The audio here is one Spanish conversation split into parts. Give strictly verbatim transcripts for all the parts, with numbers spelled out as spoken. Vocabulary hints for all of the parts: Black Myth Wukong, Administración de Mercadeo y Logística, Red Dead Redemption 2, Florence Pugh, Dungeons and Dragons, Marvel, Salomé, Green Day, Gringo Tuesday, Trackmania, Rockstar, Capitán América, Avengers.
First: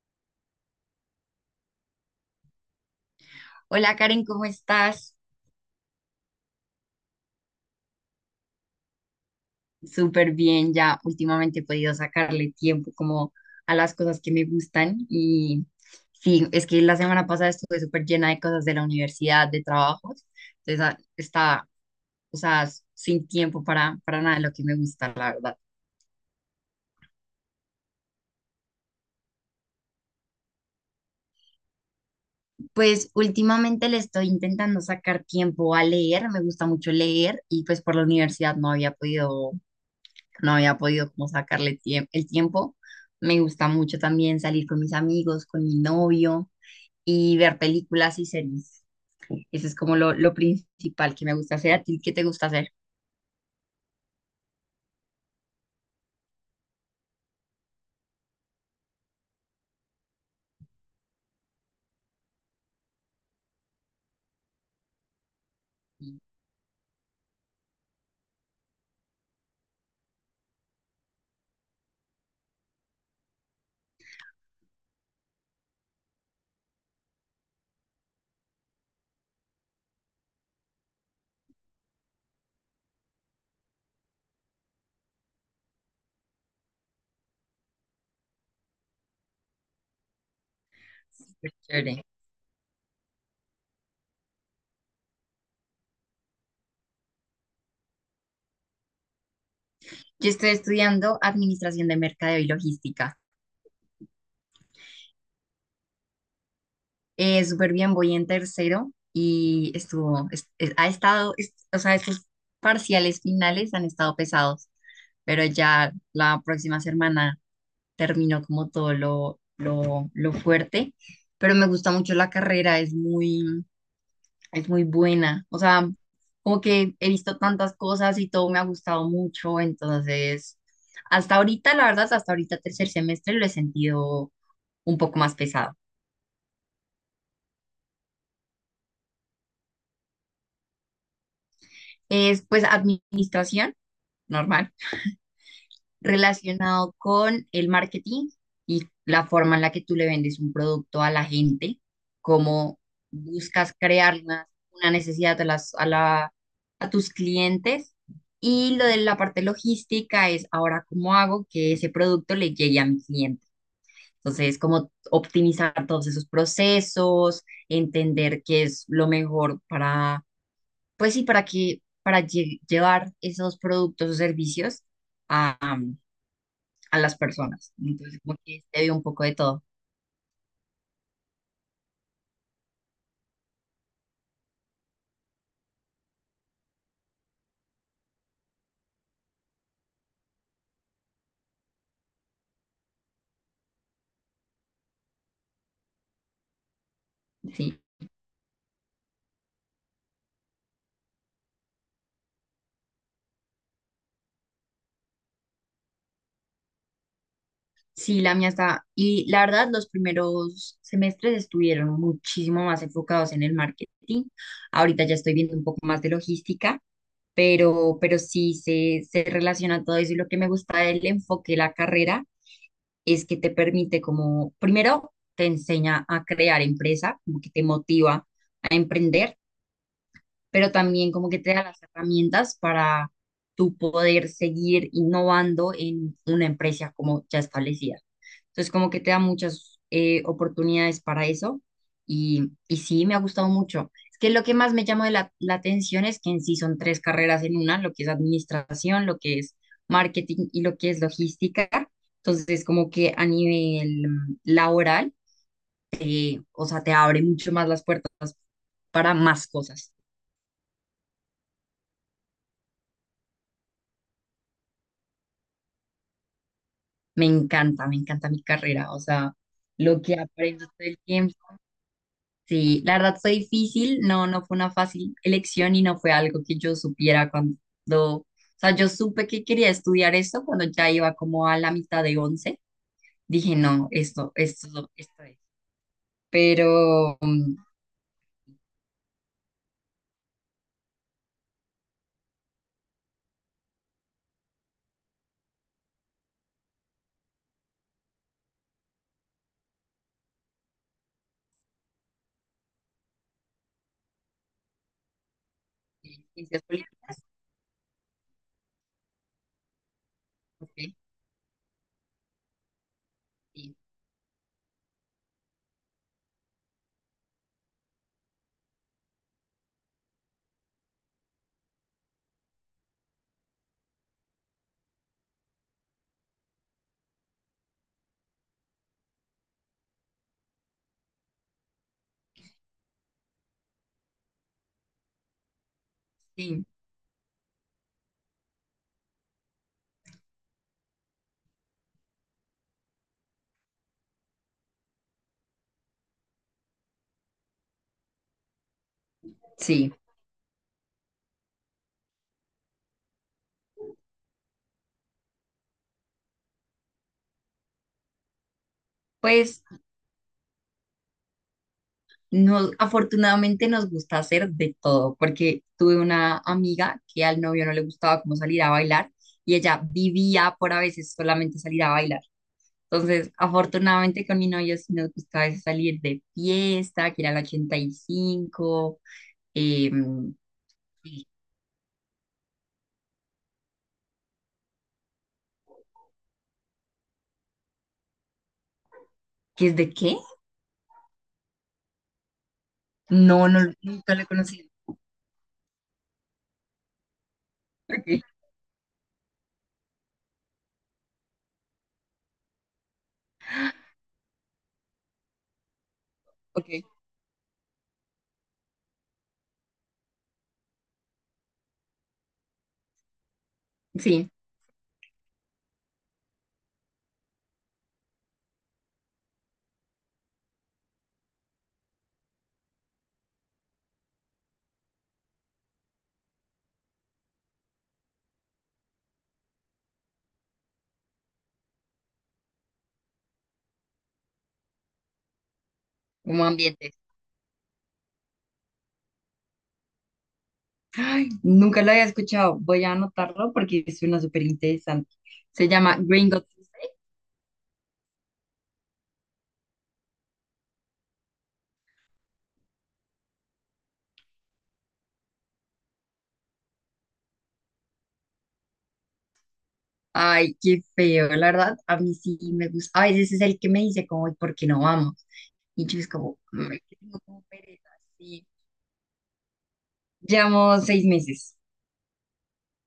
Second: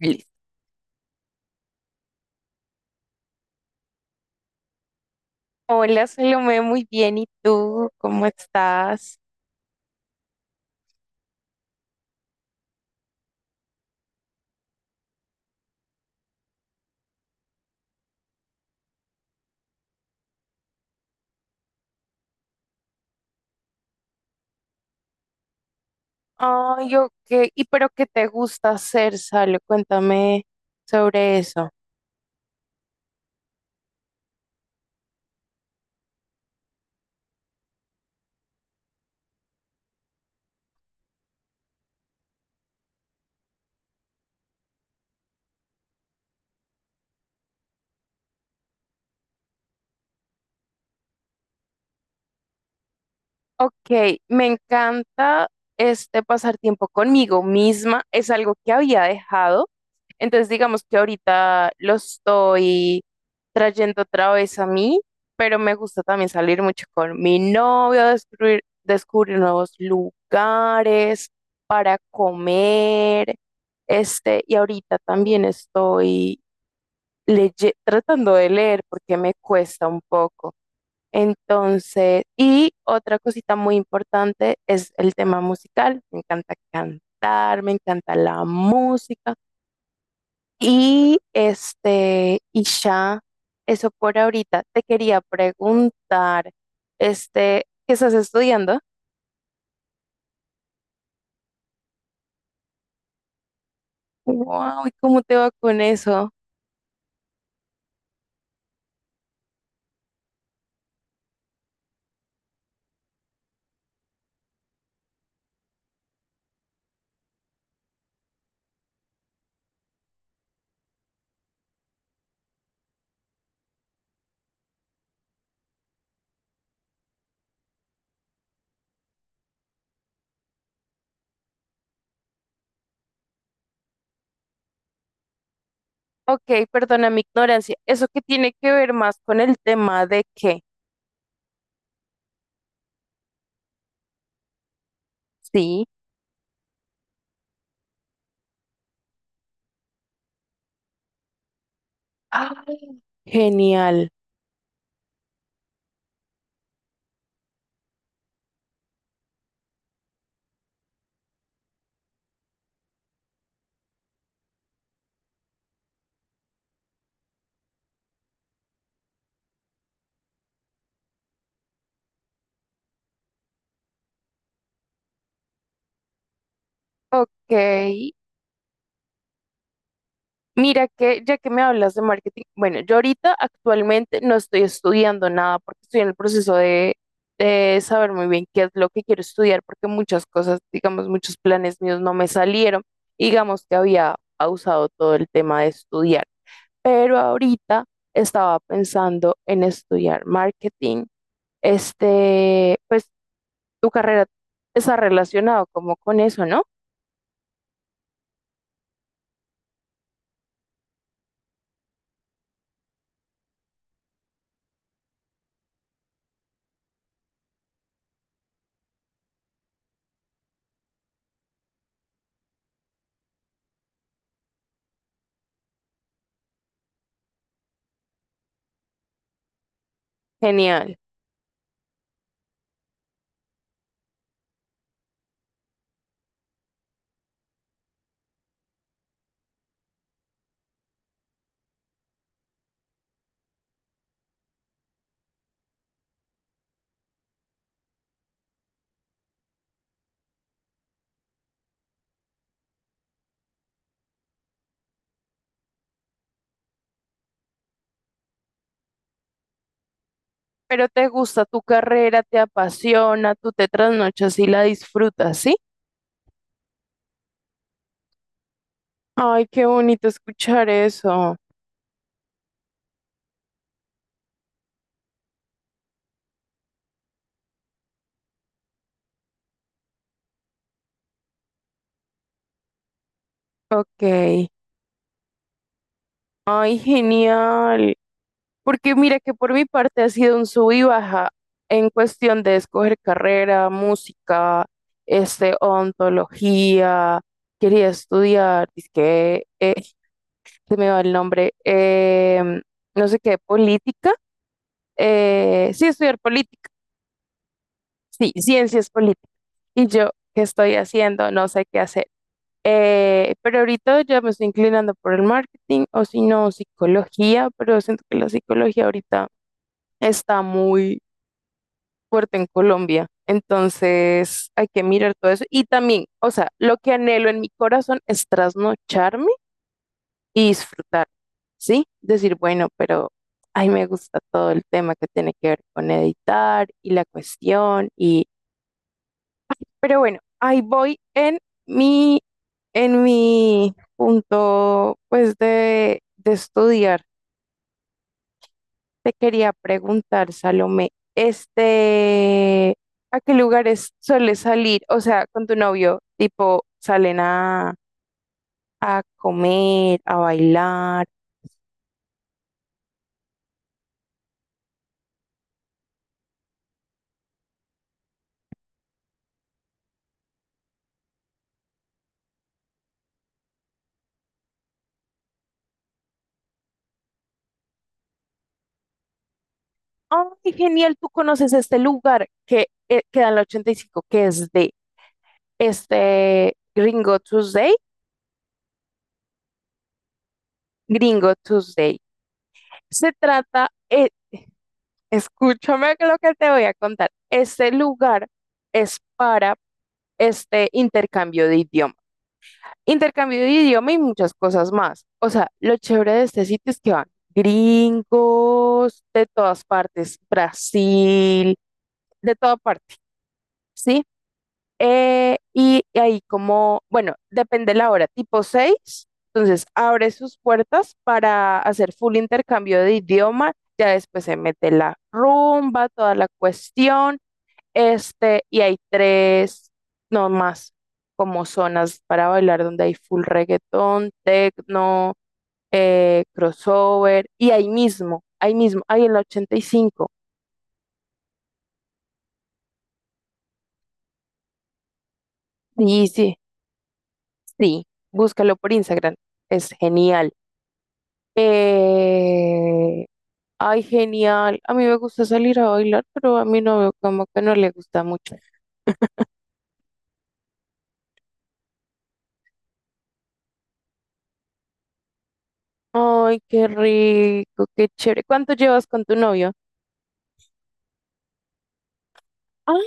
Listo. Hola Karen, ¿cómo estás? Hola, Salomé, muy bien. ¿Y tú? ¿Cómo estás? Súper bien, ya últimamente he podido sacarle tiempo como a las cosas que me gustan y sí, es que la semana pasada estuve súper llena de cosas de la universidad, de trabajos, entonces ah, estaba, o sea, s- sin tiempo para, para nada de lo que me gusta, la verdad. Ay, yo qué. ¿Y pero qué te gusta hacer, Salo? Cuéntame sobre eso. Pues últimamente le estoy intentando sacar tiempo a leer, me gusta mucho leer y pues por la universidad no había podido no había podido como sacarle tie- el tiempo. Me gusta mucho también salir con mis amigos, con mi novio y ver películas y series. Eso es como lo, lo principal que me gusta hacer. ¿A ti qué te gusta hacer? Ok, me encanta este pasar tiempo conmigo misma, es algo que había dejado, entonces digamos que ahorita lo estoy trayendo otra vez a mí, pero me gusta también salir mucho con mi novio, descubrir, descubrir nuevos lugares para comer, este, y ahorita también estoy leye- tratando de leer porque me cuesta un poco. Entonces, y otra cosita muy importante es el tema musical. Me encanta cantar, me encanta la música. Y Súper chévere. este, y ya, eso por ahorita. Te quería preguntar, este, ¿qué estás estudiando? Yo estoy estudiando Administración de Mercadeo y Logística. Wow, ¿y cómo te va con eso? Eh, súper bien, voy en tercero y estuvo, es- es- ha estado, es- o sea, estos parciales finales han estado pesados, pero ya la próxima semana terminó como todo lo, lo, lo fuerte, pero me gusta mucho la carrera, es muy, es muy buena, o sea, como que he visto tantas cosas y todo me ha gustado mucho, entonces, hasta ahorita, la verdad, hasta ahorita tercer semestre lo he sentido un poco más pesado. Ok, perdona mi ignorancia. ¿Eso qué tiene que ver más con el tema de qué? Es pues administración, normal Sí. relacionado con el marketing y la forma en la que tú le vendes un producto a la gente, Ah, cómo buscas genial. crear una, una necesidad a, las, a, la, a tus clientes. Y lo de la parte logística es ahora cómo hago que ese producto le llegue a mi cliente. Entonces, como optimizar todos esos procesos, entender qué es lo mejor para, pues sí, para que, para lle- llevar esos productos o servicios a, a las Ok. personas. ¿No? Entonces, como que se vio un poco de todo. Mira que ya que me hablas de marketing, bueno, yo ahorita actualmente no estoy estudiando nada porque estoy en el proceso de, de saber muy bien qué es lo que quiero estudiar porque muchas cosas, digamos, muchos planes míos no me salieron. Digamos que había pausado todo el tema de estudiar, pero Sí, ahorita estaba pensando en estudiar marketing. Este, pues tu carrera está relacionado como con eso, ¿no? sí, la mía está. Y la verdad, los primeros semestres estuvieron muchísimo más enfocados en el marketing. Ahorita ya estoy viendo un poco más de logística, pero, pero sí se, se relaciona todo eso. Y lo que me gusta del enfoque de la carrera es que te permite como, primero, te enseña a crear empresa, como que te motiva a emprender, pero Genial. también como que te da las herramientas para tú poder seguir innovando en una empresa como ya establecida. Entonces, como que te da muchas eh, oportunidades para eso y, y sí, me ha gustado mucho. Es que lo que más me llama de la, la atención es que en sí son tres carreras en una, lo que es administración, lo que es marketing y lo que es logística. Entonces, como que a nivel mm, laboral, te- o sea, te abre mucho más las puertas para más cosas. Pero te gusta tu carrera, te apasiona, tú te trasnochas y la disfrutas, ¿sí? Me encanta, me encanta mi carrera, o sea, Ay, qué lo bonito que aprendo escuchar todo el eso. tiempo. Sí, la verdad fue difícil, no, no fue una fácil elección y no fue algo que yo supiera cuando, o sea, yo supe que quería estudiar esto cuando ya iba como a la mitad de once. Dije, no, Ok. esto, esto, esto es. Ay, Pero, mm, genial. Porque mira que por mi parte ha sido un sub y baja en cuestión de escoger carrera, música, este, ontología. Quería estudiar, es que eh, se me va el nombre, em, no sé qué, política. Eh, sí, estudiar ciencias política. políticas, Sí, ciencias políticas. Y yo, ¿qué estoy ok, haciendo? No sé qué hacer. Eh, pero sí, ahorita ya me estoy inclinando por el marketing o si no, psicología, pero siento que la psicología ahorita está muy fuerte en Colombia. Entonces hay que mirar todo eso. Y también, o sea, lo que anhelo en mi corazón es trasnocharme y disfrutar, ¿sí? Decir, bueno, pero ay, me gusta todo el tema que tiene que ver con sí, editar y la cuestión y pero bueno, ahí voy en mi, en mi punto, pues, de, de estudiar. Te quería sí. preguntar, Salomé, este, ¿a qué lugares sueles salir? O sea, con tu novio, tipo, salen a, a Pues comer, a bailar. Nos, afortunadamente nos gusta hacer de todo, porque tuve una amiga que al novio no le gustaba cómo salir a bailar y ella vivía por a veces solamente salir a bailar. Entonces, afortunadamente con mi novio sí nos gusta a veces salir de fiesta, que era el ochenta y cinco. eh, ¡Ay, genial! Tú conoces este lugar que eh, queda en la ochenta y cinco que es de este Gringo Tuesday. ¿Qué es de qué? Gringo Tuesday. Se No, no, trata. eh, nunca lo he conocido. Escúchame lo que te voy a contar. Este Ok, lugar es para este intercambio de idioma. Intercambio de idioma y muchas cosas más. O sea, lo chévere de este sitio es ok. que van gringos de todas partes, Brasil, de toda parte, ¿sí? Sí, Eh, y ahí como, bueno, depende la hora, tipo seis, entonces abre sus puertas para hacer full intercambio de idioma, ya después se mete la rumba, toda la cuestión. Este, y hay tres, no más, como zonas para bailar donde hay full reggaetón, techno, eh, como ambiente. crossover, y ahí mismo, ahí mismo, ahí en la ochenta y cinco. Ay, nunca lo había escuchado. Voy a anotarlo porque es una súper interesante. Se llama Sí, sí, Gringo Tuesday. sí, búscalo por Instagram, es genial. Eh, Ay, genial, a mí me gusta salir a bailar, pero a mi novio como que no le gusta mucho. Ay, qué feo, la verdad. A mí sí me gusta. A veces es el que me dice como, "Ay, ¿por qué no vamos?" Y yo es como, Ay, qué "Mm, es que tengo como rico, qué pereza." chévere. Sí. ¿Cuánto llevas con tu novio? Llevamos seis meses. Ay,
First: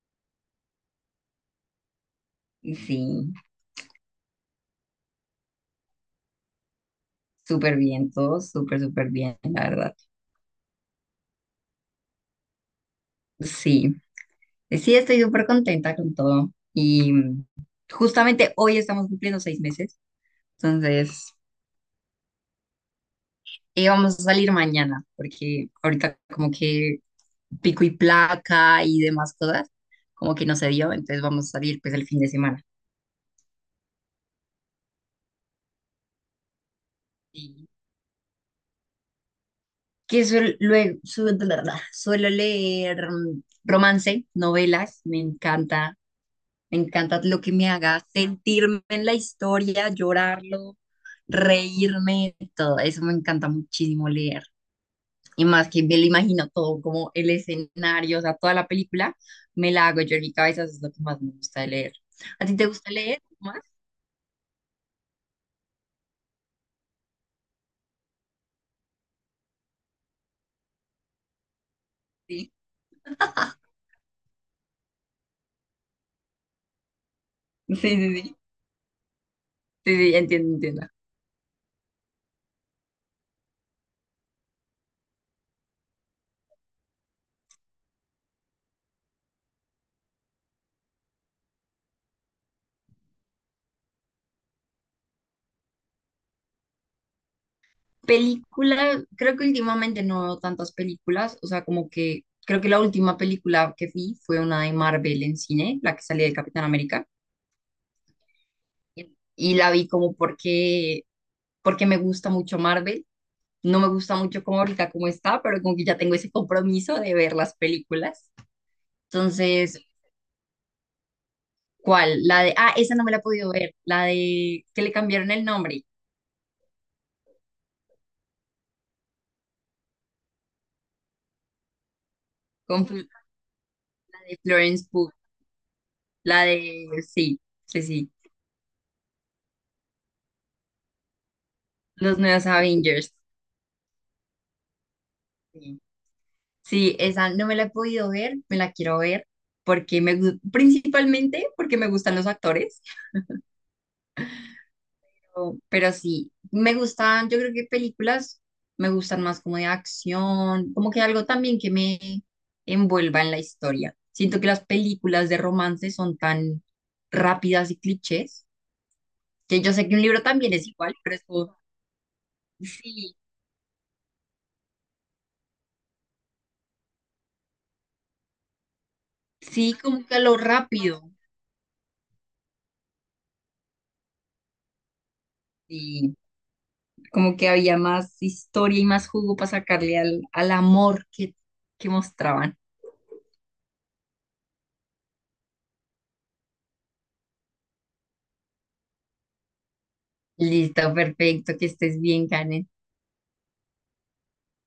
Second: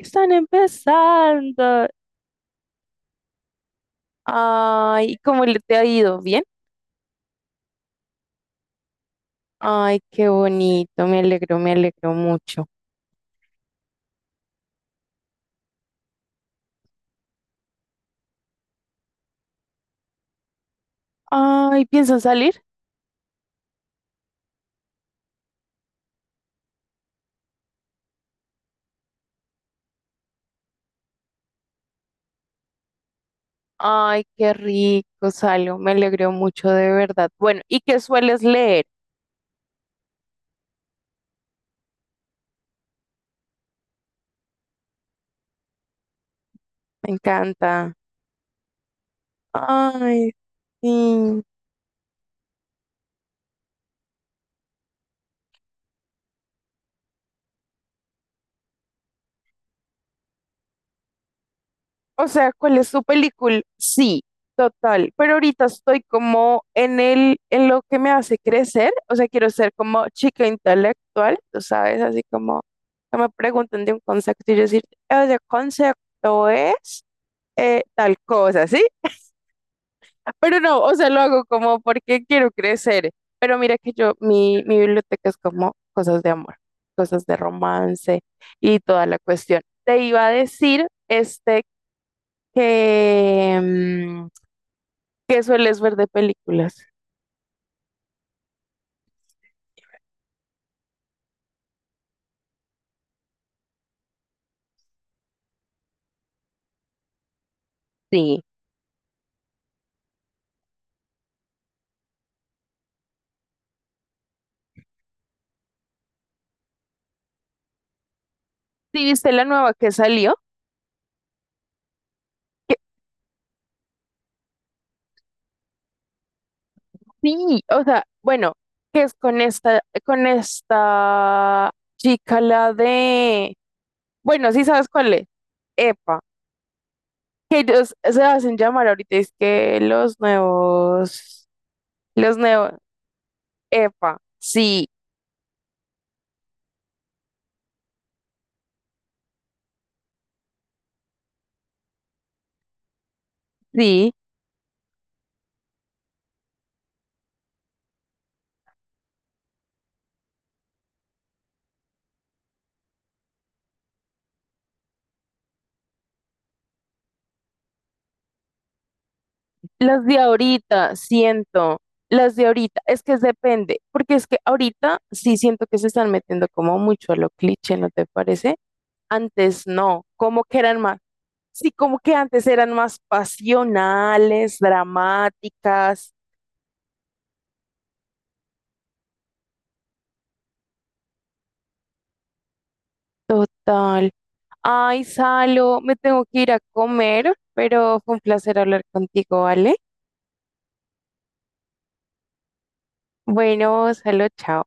están empezando. Sí, Ay, ¿cómo le te ha ido? ¿Bien? súper bien todo, súper, súper bien, la verdad. Ay, qué bonito, me alegro, me alegro mucho. Sí, sí, estoy súper contenta con todo. Y mm, justamente hoy estamos cumpliendo seis meses. Entonces, Ay, ¿piensan salir? eh, vamos a salir mañana, porque ahorita como que pico y placa y demás cosas, como que no se dio, entonces vamos a salir pues el fin de semana. Ay, qué rico, salgo, me alegro mucho de verdad. Bueno, Y ¿y qué sueles leer? Que suel- luego, su- suelo leer mm, romance, novelas, me encanta, me Me encanta lo que me encanta. haga sentirme en la historia, Ay, llorarlo, sí. reírme, todo eso me encanta muchísimo leer. Y más que me lo imagino todo, como el escenario, o sea, toda la película, me la hago yo en mi cabeza, eso es lo que más me gusta de leer. O ¿A sea, ti te ¿cuál es gusta tu leer más? película? Sí, total. Pero ahorita estoy como en el, en lo que me hace crecer. O sea, quiero ser como chica intelectual, tú sabes, así Sí, como que me preguntan de un concepto y yo decir, ese concepto es sí, eh, sí, tal sí, cosa, ¿sí? sí, sí, entiendo, Pero no, entiendo. o sea, lo hago como porque quiero crecer. Pero mira que yo, mi, mi biblioteca es como cosas de amor, cosas de romance y toda la cuestión. Te iba a decir, este, que, mm, que sueles ver de películas. Película, creo que últimamente no veo tantas películas, o sea, como que creo que la última película que vi fue una de Marvel en cine, la que salía de Capitán América, Sí. y la vi como porque, porque me gusta mucho Marvel, no me gusta mucho como ahorita como está, pero como que ya tengo ese compromiso de ver las películas. ¿Sí viste la nueva Entonces, que salió? ¿cuál? La de, ah, Que- esa no me la he podido ver, la de que le cambiaron el nombre, sí, o sea, bueno, que es con esta, con esta chica, la con Fl- de, la de bueno, sí Florence sabes Pugh, cuál es. Epa, la de, sí, que sí, ellos sí, se hacen llamar ahorita, es que los nuevos, los los nuevos nuevos, Avengers. Epa, sí, Sí. Sí, esa no me la he podido ver, me la quiero ver porque me, gu- principalmente porque me gustan los actores. sí. Pero, pero sí, me gustan, yo creo que películas me gustan más como de acción, como que algo también que me envuelva en la historia. Siento que las películas de romance son tan rápidas y clichés, que yo sé que un Las de libro también es igual, ahorita, pero es como, siento, las de ahorita, es que sí, depende, porque es que ahorita sí siento que se están metiendo como mucho a lo cliché, ¿no te parece? Antes sí, como no, que a lo como que eran más, rápido. sí, como que antes eran más pasionales, dramáticas, Y como que había más historia y más jugo para sacarle al, al amor que, que mostraban. total. Ay, Salo, me tengo que ir a comer, pero fue un placer hablar contigo, ¿vale? Listo, perfecto, que estés bien, Karen. Bueno, Salo, chao.